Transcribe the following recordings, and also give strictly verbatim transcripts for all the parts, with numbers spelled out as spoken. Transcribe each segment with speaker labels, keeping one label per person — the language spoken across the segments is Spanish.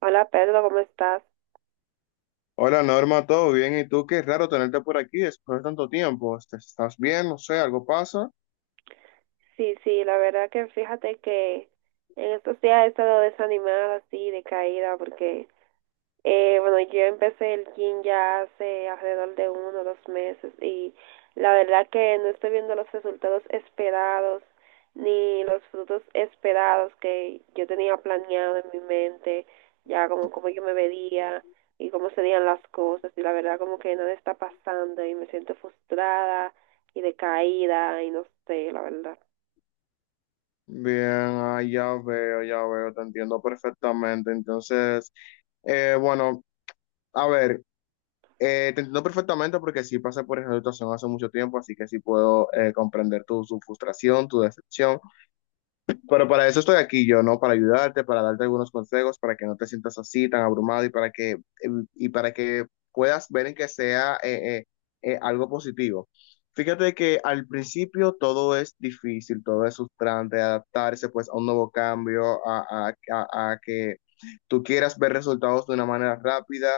Speaker 1: Hola Pedro, ¿cómo estás?
Speaker 2: Hola Norma, ¿todo bien? ¿Y tú? Qué raro tenerte por aquí después de tanto tiempo. Este, ¿estás bien? No sé, ¿algo pasa?
Speaker 1: Sí, sí, la verdad que fíjate que en estos días he estado desanimada, así, decaída, porque Eh, bueno, yo empecé el gym ya hace alrededor de uno o dos meses y la verdad que no estoy viendo los resultados esperados ni los frutos esperados que yo tenía planeado en mi mente, ya como cómo yo me vería y cómo serían las cosas, y la verdad como que nada está pasando y me siento frustrada y decaída y no sé, la verdad.
Speaker 2: Bien, ah, ya veo, ya veo, te entiendo perfectamente. Entonces, eh, bueno, a ver, eh, te entiendo perfectamente porque sí pasé por esa situación hace mucho tiempo, así que sí puedo eh, comprender tu, tu frustración, tu decepción. Pero para eso estoy aquí yo, ¿no? Para ayudarte, para darte algunos consejos, para que no te sientas así tan abrumado y para que, em, y para que puedas ver en que sea eh, eh, eh, algo positivo. Fíjate que al principio todo es difícil, todo es frustrante, adaptarse pues a un nuevo cambio, a, a, a, a que tú quieras ver resultados de una manera rápida,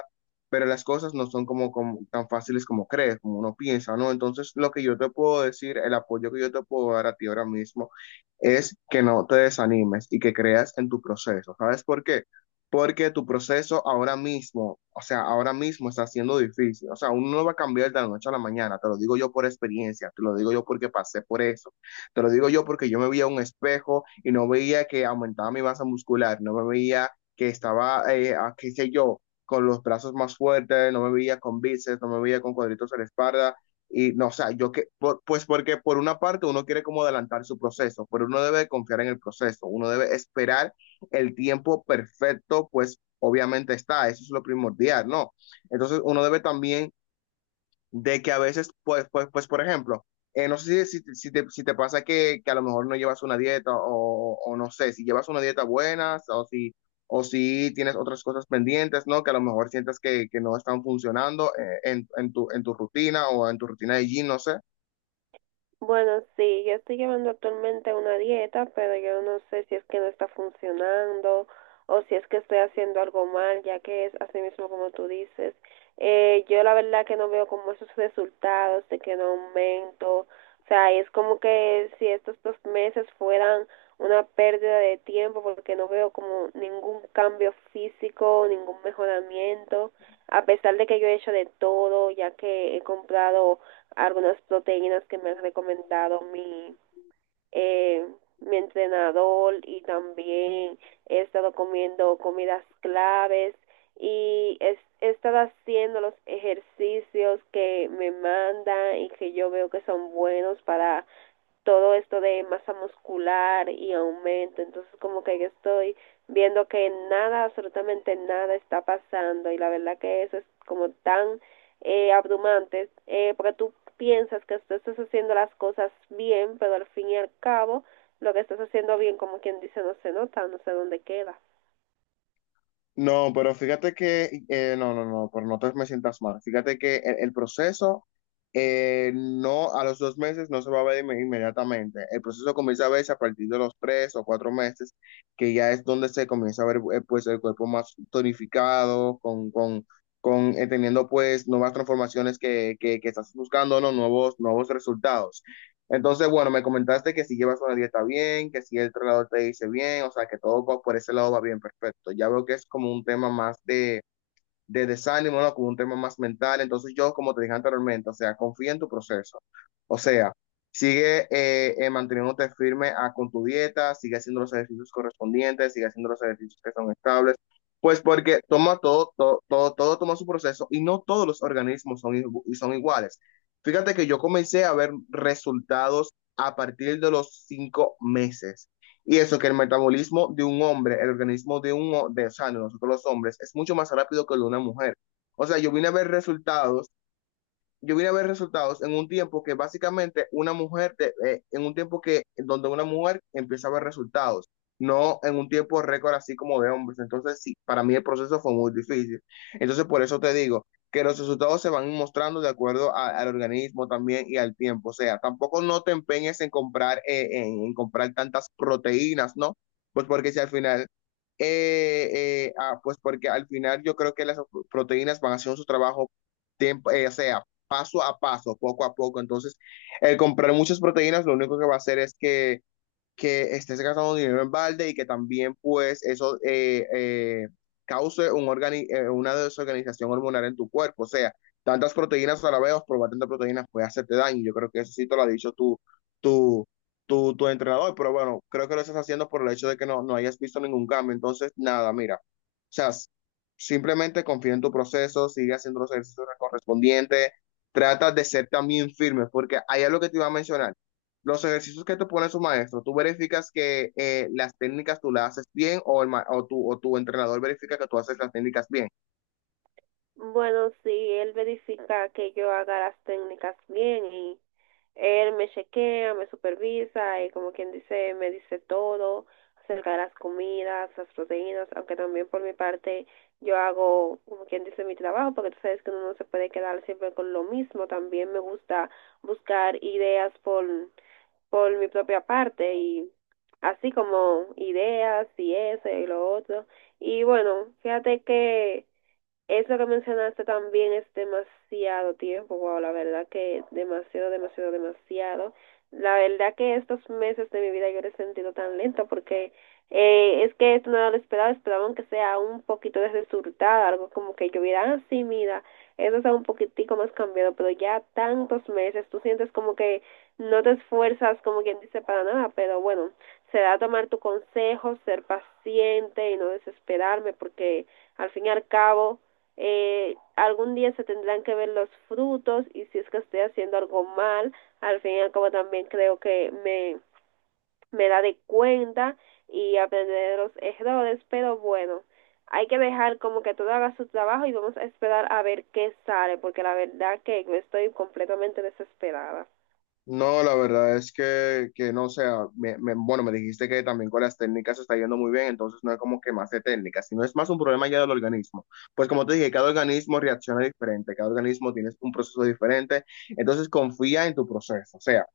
Speaker 2: pero las cosas no son como, como, tan fáciles como crees, como uno piensa, ¿no? Entonces, lo que yo te puedo decir, el apoyo que yo te puedo dar a ti ahora mismo es que no te desanimes y que creas en tu proceso. ¿Sabes por qué? Porque tu proceso ahora mismo, o sea, ahora mismo está siendo difícil. O sea, uno no va a cambiar de la noche a la mañana. Te lo digo yo por experiencia, te lo digo yo porque pasé por eso. Te lo digo yo porque yo me veía a un espejo y no veía que aumentaba mi masa muscular, no me veía que estaba, eh, a- qué sé yo, con los brazos más fuertes, no me veía con bíceps, no me veía con cuadritos en la espalda, y no, o sea, yo que, por- pues porque por una parte uno quiere como adelantar su proceso, pero uno debe confiar en el proceso, uno debe esperar el tiempo perfecto, pues obviamente está, eso es lo primordial, ¿no? Entonces uno debe también de que a veces, pues, pues, pues por ejemplo, eh, no sé si, si, si te, si te pasa que, que a lo mejor no llevas una dieta o, o no sé, si llevas una dieta buena o si, o si tienes otras cosas pendientes, ¿no? Que a lo mejor sientas que, que no están funcionando eh, en, en tu, en tu rutina o en tu rutina de gym, no sé.
Speaker 1: Bueno, sí, yo estoy llevando actualmente una dieta, pero yo no sé si es que no está funcionando o si es que estoy haciendo algo mal, ya que es así mismo como tú dices. Eh, yo la verdad que no veo como esos resultados de que no aumento. O sea, es como que si estos dos meses fueran una pérdida de tiempo porque no veo como ningún cambio físico, ningún mejoramiento, a pesar de que yo he hecho de todo, ya que he comprado algunas proteínas que me ha recomendado mi, eh, mi entrenador, y también he estado comiendo comidas claves y es, he estado haciendo los ejercicios que me mandan y que yo veo que son buenos para todo esto de masa muscular y aumento. Entonces como que yo estoy viendo que nada, absolutamente nada está pasando, y la verdad que eso es como tan eh, abrumante, eh, porque tú piensas que tú estás haciendo las cosas bien, pero al fin y al cabo lo que estás haciendo bien, como quien dice, no se nota, no sé dónde queda.
Speaker 2: No, pero fíjate que, eh, no, no, no, pero no te me sientas mal. Fíjate que el, el proceso eh, no, a los dos meses no se va a ver inme- inmediatamente. El proceso comienza a verse a partir de los tres o cuatro meses, que ya es donde se comienza a ver eh, pues el cuerpo más tonificado, con, con, con eh, teniendo pues nuevas transformaciones que, que, que estás buscando, ¿no? Nuevos, nuevos resultados. Entonces, bueno, me comentaste que si llevas una dieta bien, que si el entrenador te dice bien, o sea, que todo va por ese lado va bien, perfecto. Ya veo que es como un tema más de de desánimo, ¿no? Con un tema más mental. Entonces yo, como te dije anteriormente, o sea, confía en tu proceso. O sea, sigue eh, eh, manteniéndote firme ah, con tu dieta, sigue haciendo los ejercicios correspondientes, sigue haciendo los ejercicios que son estables. Pues porque toma todo, todo, todo, todo toma su proceso y no todos los organismos son, igu- y son iguales. Fíjate que yo comencé a ver resultados a partir de los cinco meses. Y eso que el metabolismo de un hombre, el organismo de un de o sea nosotros los hombres, es mucho más rápido que el de una mujer. O sea, yo vine a ver resultados yo vine a ver resultados en un tiempo que básicamente una mujer, de- eh, en un tiempo que donde una mujer empieza a ver resultados, no en un tiempo récord así como de hombres. Entonces, sí, para mí el proceso fue muy difícil. Entonces, por eso te digo que los resultados se van mostrando de acuerdo a- al organismo también y al tiempo. O sea, tampoco no te empeñes en comprar, eh, en, en comprar tantas proteínas, ¿no? Pues porque si al final... eh, eh, ah, Pues porque al final yo creo que las proteínas van haciendo su trabajo tiempo, eh, o sea, paso a paso, poco a poco. Entonces, el comprar muchas proteínas lo único que va a hacer es que que estés gastando dinero en balde y que también pues eso eh, eh, cause un organi- eh, una desorganización hormonal en tu cuerpo. O sea, tantas proteínas a la vez, probar tantas proteínas puede hacerte daño. Yo creo que eso sí te lo ha dicho tu, tu, tu, tu entrenador, pero bueno, creo que lo estás haciendo por el hecho de que no, no hayas visto ningún cambio. Entonces, nada, mira, o sea, s- simplemente confía en tu proceso, sigue haciendo los ejercicios correspondientes. Trata de ser también firme, porque ahí es lo que te iba a mencionar los ejercicios que te pone su maestro, tú verificas que eh, las técnicas tú las haces bien o, el ma- o, tu, o tu entrenador verifica que tú haces las técnicas bien.
Speaker 1: Bueno, sí, él verifica que yo haga las técnicas bien, y él me chequea, me supervisa y, como quien dice, me dice todo acerca de las comidas, las proteínas, aunque también por mi parte yo hago, como quien dice, mi trabajo, porque tú sabes que uno no se puede quedar siempre con lo mismo. También me gusta buscar ideas por, por mi propia parte, y así como ideas y eso y lo otro. Y bueno, fíjate que eso que mencionaste también es demasiado tiempo. Wow, la verdad que demasiado, demasiado, demasiado. La verdad que estos meses de mi vida yo lo he sentido tan lento porque eh, es que esto no era lo esperado, esperaba aunque sea un poquito de resultado, algo como que yo hubiera, ah, sí, mira, eso está un poquitico más cambiado, pero ya tantos meses, tú sientes como que no te esfuerzas, como quien dice, para nada. Pero bueno, será tomar tu consejo, ser paciente y no desesperarme, porque al fin y al cabo eh, algún día se tendrán que ver los frutos, y si es que estoy haciendo algo mal, al fin y al cabo también creo que me, me da de cuenta y aprender de los errores. Pero bueno, hay que dejar como que todo haga su trabajo y vamos a esperar a ver qué sale, porque la verdad que estoy completamente desesperada.
Speaker 2: No, la verdad es que, que no, o sea, me- me- bueno, me dijiste que también con las técnicas se está yendo muy bien, entonces no es como que más de técnicas, sino es más un problema ya del organismo. Pues como te dije, cada organismo reacciona diferente, cada organismo tiene un proceso diferente, entonces confía en tu proceso, o sea,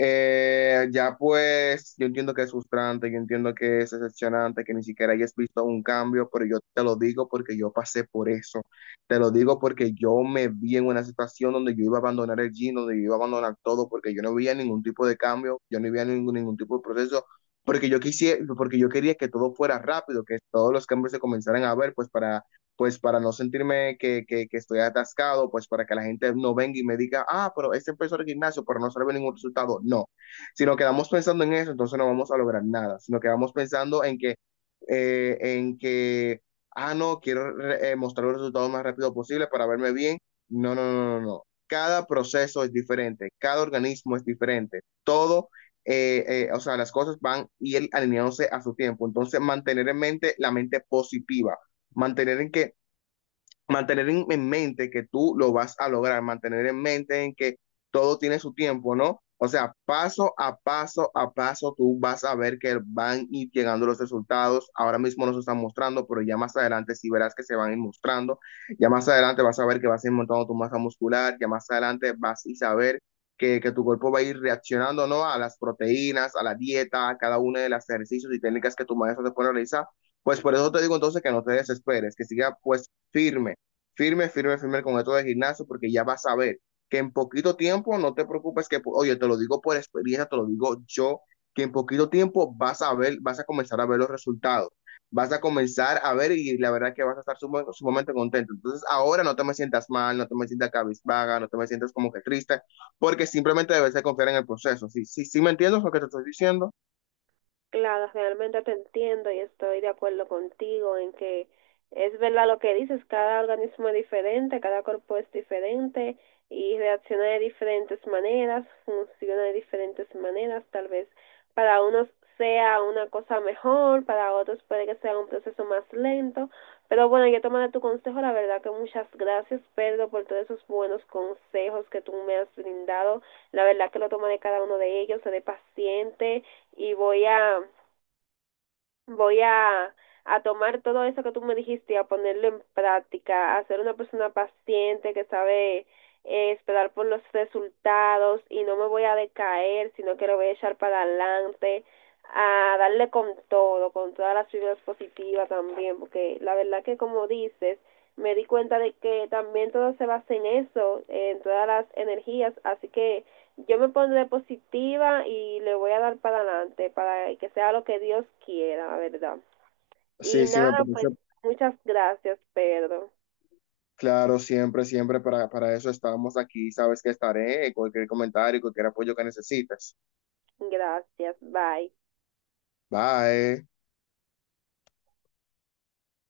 Speaker 2: eh, ya pues, yo entiendo que es frustrante, yo entiendo que es decepcionante, que ni siquiera hayas visto un cambio, pero yo te lo digo porque yo pasé por eso. Te lo digo porque yo me vi en una situación donde yo iba a abandonar el gym, donde yo iba a abandonar todo, porque yo no veía ningún tipo de cambio, yo no veía ningún, ningún tipo de proceso, porque yo quisiera, porque yo quería que todo fuera rápido, que todos los cambios se comenzaran a ver, pues para, pues para no sentirme que, que, que estoy atascado, pues para que la gente no venga y me diga, ah, pero este empezó el gimnasio, pero no sale ningún resultado. No, si nos quedamos pensando en eso, entonces no vamos a lograr nada, si nos quedamos pensando en que, eh, en que ah, no, quiero eh, mostrar los resultados más rápido posible para verme bien. No, no, no, no, no. Cada proceso es diferente, cada organismo es diferente, todo, eh, eh, o sea, las cosas van y él alineándose a su tiempo. Entonces, mantener en mente la mente positiva, mantener en que mantener en, en mente que tú lo vas a lograr, mantener en mente en que todo tiene su tiempo, ¿no? O sea, paso a paso a paso, tú vas a ver que van a ir llegando los resultados. Ahora mismo no se están mostrando, pero ya más adelante sí verás que se van a ir mostrando. Ya más adelante vas a ver que vas a ir montando tu masa muscular. Ya más adelante vas a saber que, que tu cuerpo va a ir reaccionando, ¿no? A las proteínas, a la dieta, a cada uno de los ejercicios y técnicas que tu maestro te pone a realizar. Pues por eso te digo entonces que no te desesperes, que siga pues firme firme, firme, firme con esto de gimnasio, porque ya vas a ver que en poquito tiempo, no te preocupes que, oye, te lo digo por experiencia, te lo digo yo, que en poquito tiempo vas a ver, vas a comenzar a ver los resultados, vas a comenzar a ver y la verdad que vas a estar sum sumamente contento. Entonces ahora no te me sientas mal, no te me sientas cabizbaja, no te me sientas como que triste, porque simplemente debes de confiar en el proceso. Sí, sí, sí me entiendes lo que te estoy diciendo.
Speaker 1: Claro, realmente te entiendo y estoy de acuerdo contigo en que es verdad lo que dices, cada organismo es diferente, cada cuerpo es diferente y reacciona de diferentes maneras, funciona de diferentes maneras. Tal vez para unos sea una cosa mejor, para otros puede que sea un proceso más lento, pero bueno, yo tomaré tu consejo. La verdad que muchas gracias, Pedro, por todos esos buenos consejos que tú me has brindado. La verdad que lo tomaré, cada uno de ellos, seré paciente y voy a voy a, a tomar todo eso que tú me dijiste y a ponerlo en práctica, a ser una persona paciente que sabe eh, esperar por los resultados, y no me voy a decaer, sino que lo voy a echar para adelante, a darle con todo, con todas las fibras positivas también, porque la verdad que como dices, me di cuenta de que también todo se basa en eso, en todas las energías, así que yo me pondré positiva y le voy a dar para adelante para que sea lo que Dios quiera, la verdad. Y
Speaker 2: Sí, sí, me
Speaker 1: nada,
Speaker 2: parece.
Speaker 1: pues muchas gracias, Pedro.
Speaker 2: Claro, siempre, siempre para, para eso estamos aquí. Sabes que estaré. Cualquier comentario, cualquier apoyo que necesites.
Speaker 1: Gracias, bye.
Speaker 2: Bye.